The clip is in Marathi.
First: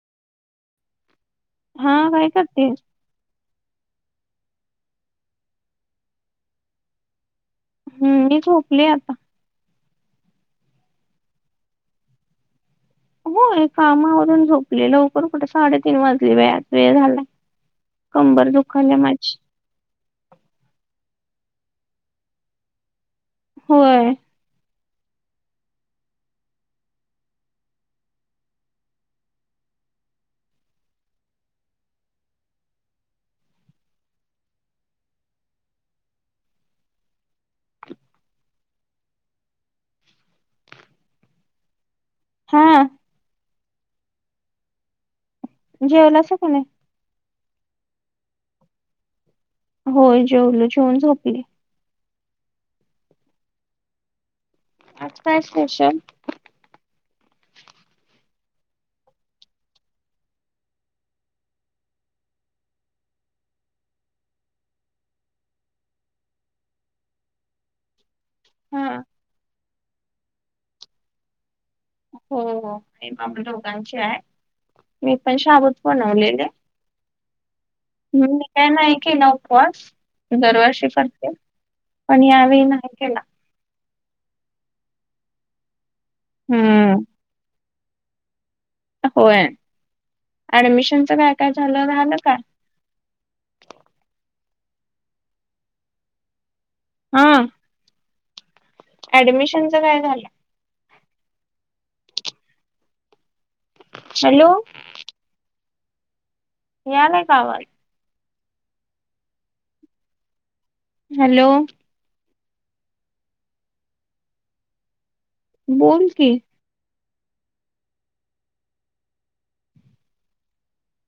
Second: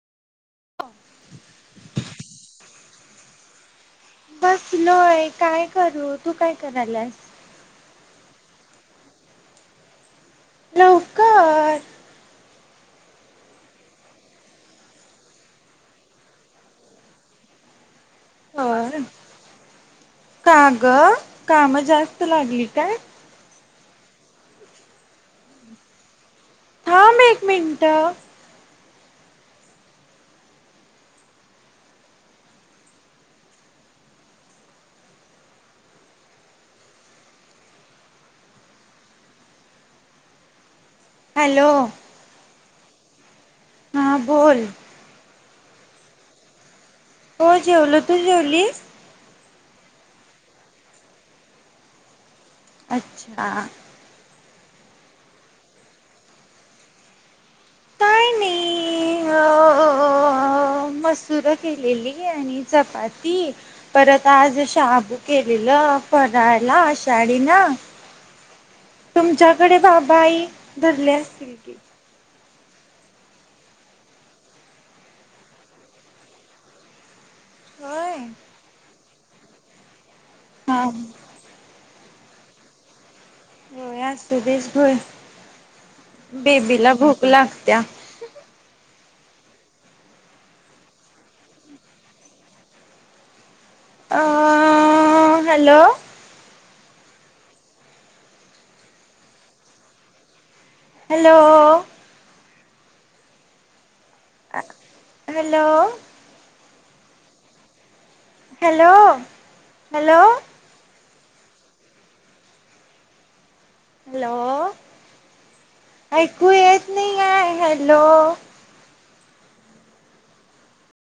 हो. हा, काय करते? बसलोय. काय करू? तू काय कराल्यास? हम्, मी झोपले आता. लवकर होय. कामं आवरून झोपले. लवकर कुठे साडेतीन वाजली बाई आता वेळ झालाय. कंबर दुखाल्या होय माझी. का गं, कामं जास्त लागली काय? होय. थांब एक मिनिटं. [inaudible] हॅलो. हा. हा, बोल. जेवलासा का नाय? हो जेवलो, तू जेवलीस? हो जेवलो, जेवून झोपलो. अच्छा! आज काय स्पेशल? काय नाही अ मसूर केलेली आणि चपाती. परत, आज शाबू केलेलं फराळला आषाढीला. हा तुमच्याकडे बाबाआई धरले असतील की. हो हे माम दोघांची आहे. मी पण शाबूच बनवले. होय हम्. मी काय नाही केला उपवास दरवर्षी हा करते. पण यावेळी नाही केला. होय असू दे सोड. बेबीला हम्म भूक लागत्या. होय. ऍडमिशनच काय काय झालं, झालं काय? अ हॅलो. हां. ऍडमिशनच काय झालं? हॅलो. हॅलो. हॅलो. यालाय का आवाज. Hello, hello. हॅलो. हॅलो बोल की. ऐकू येत नाहीये हॅलो.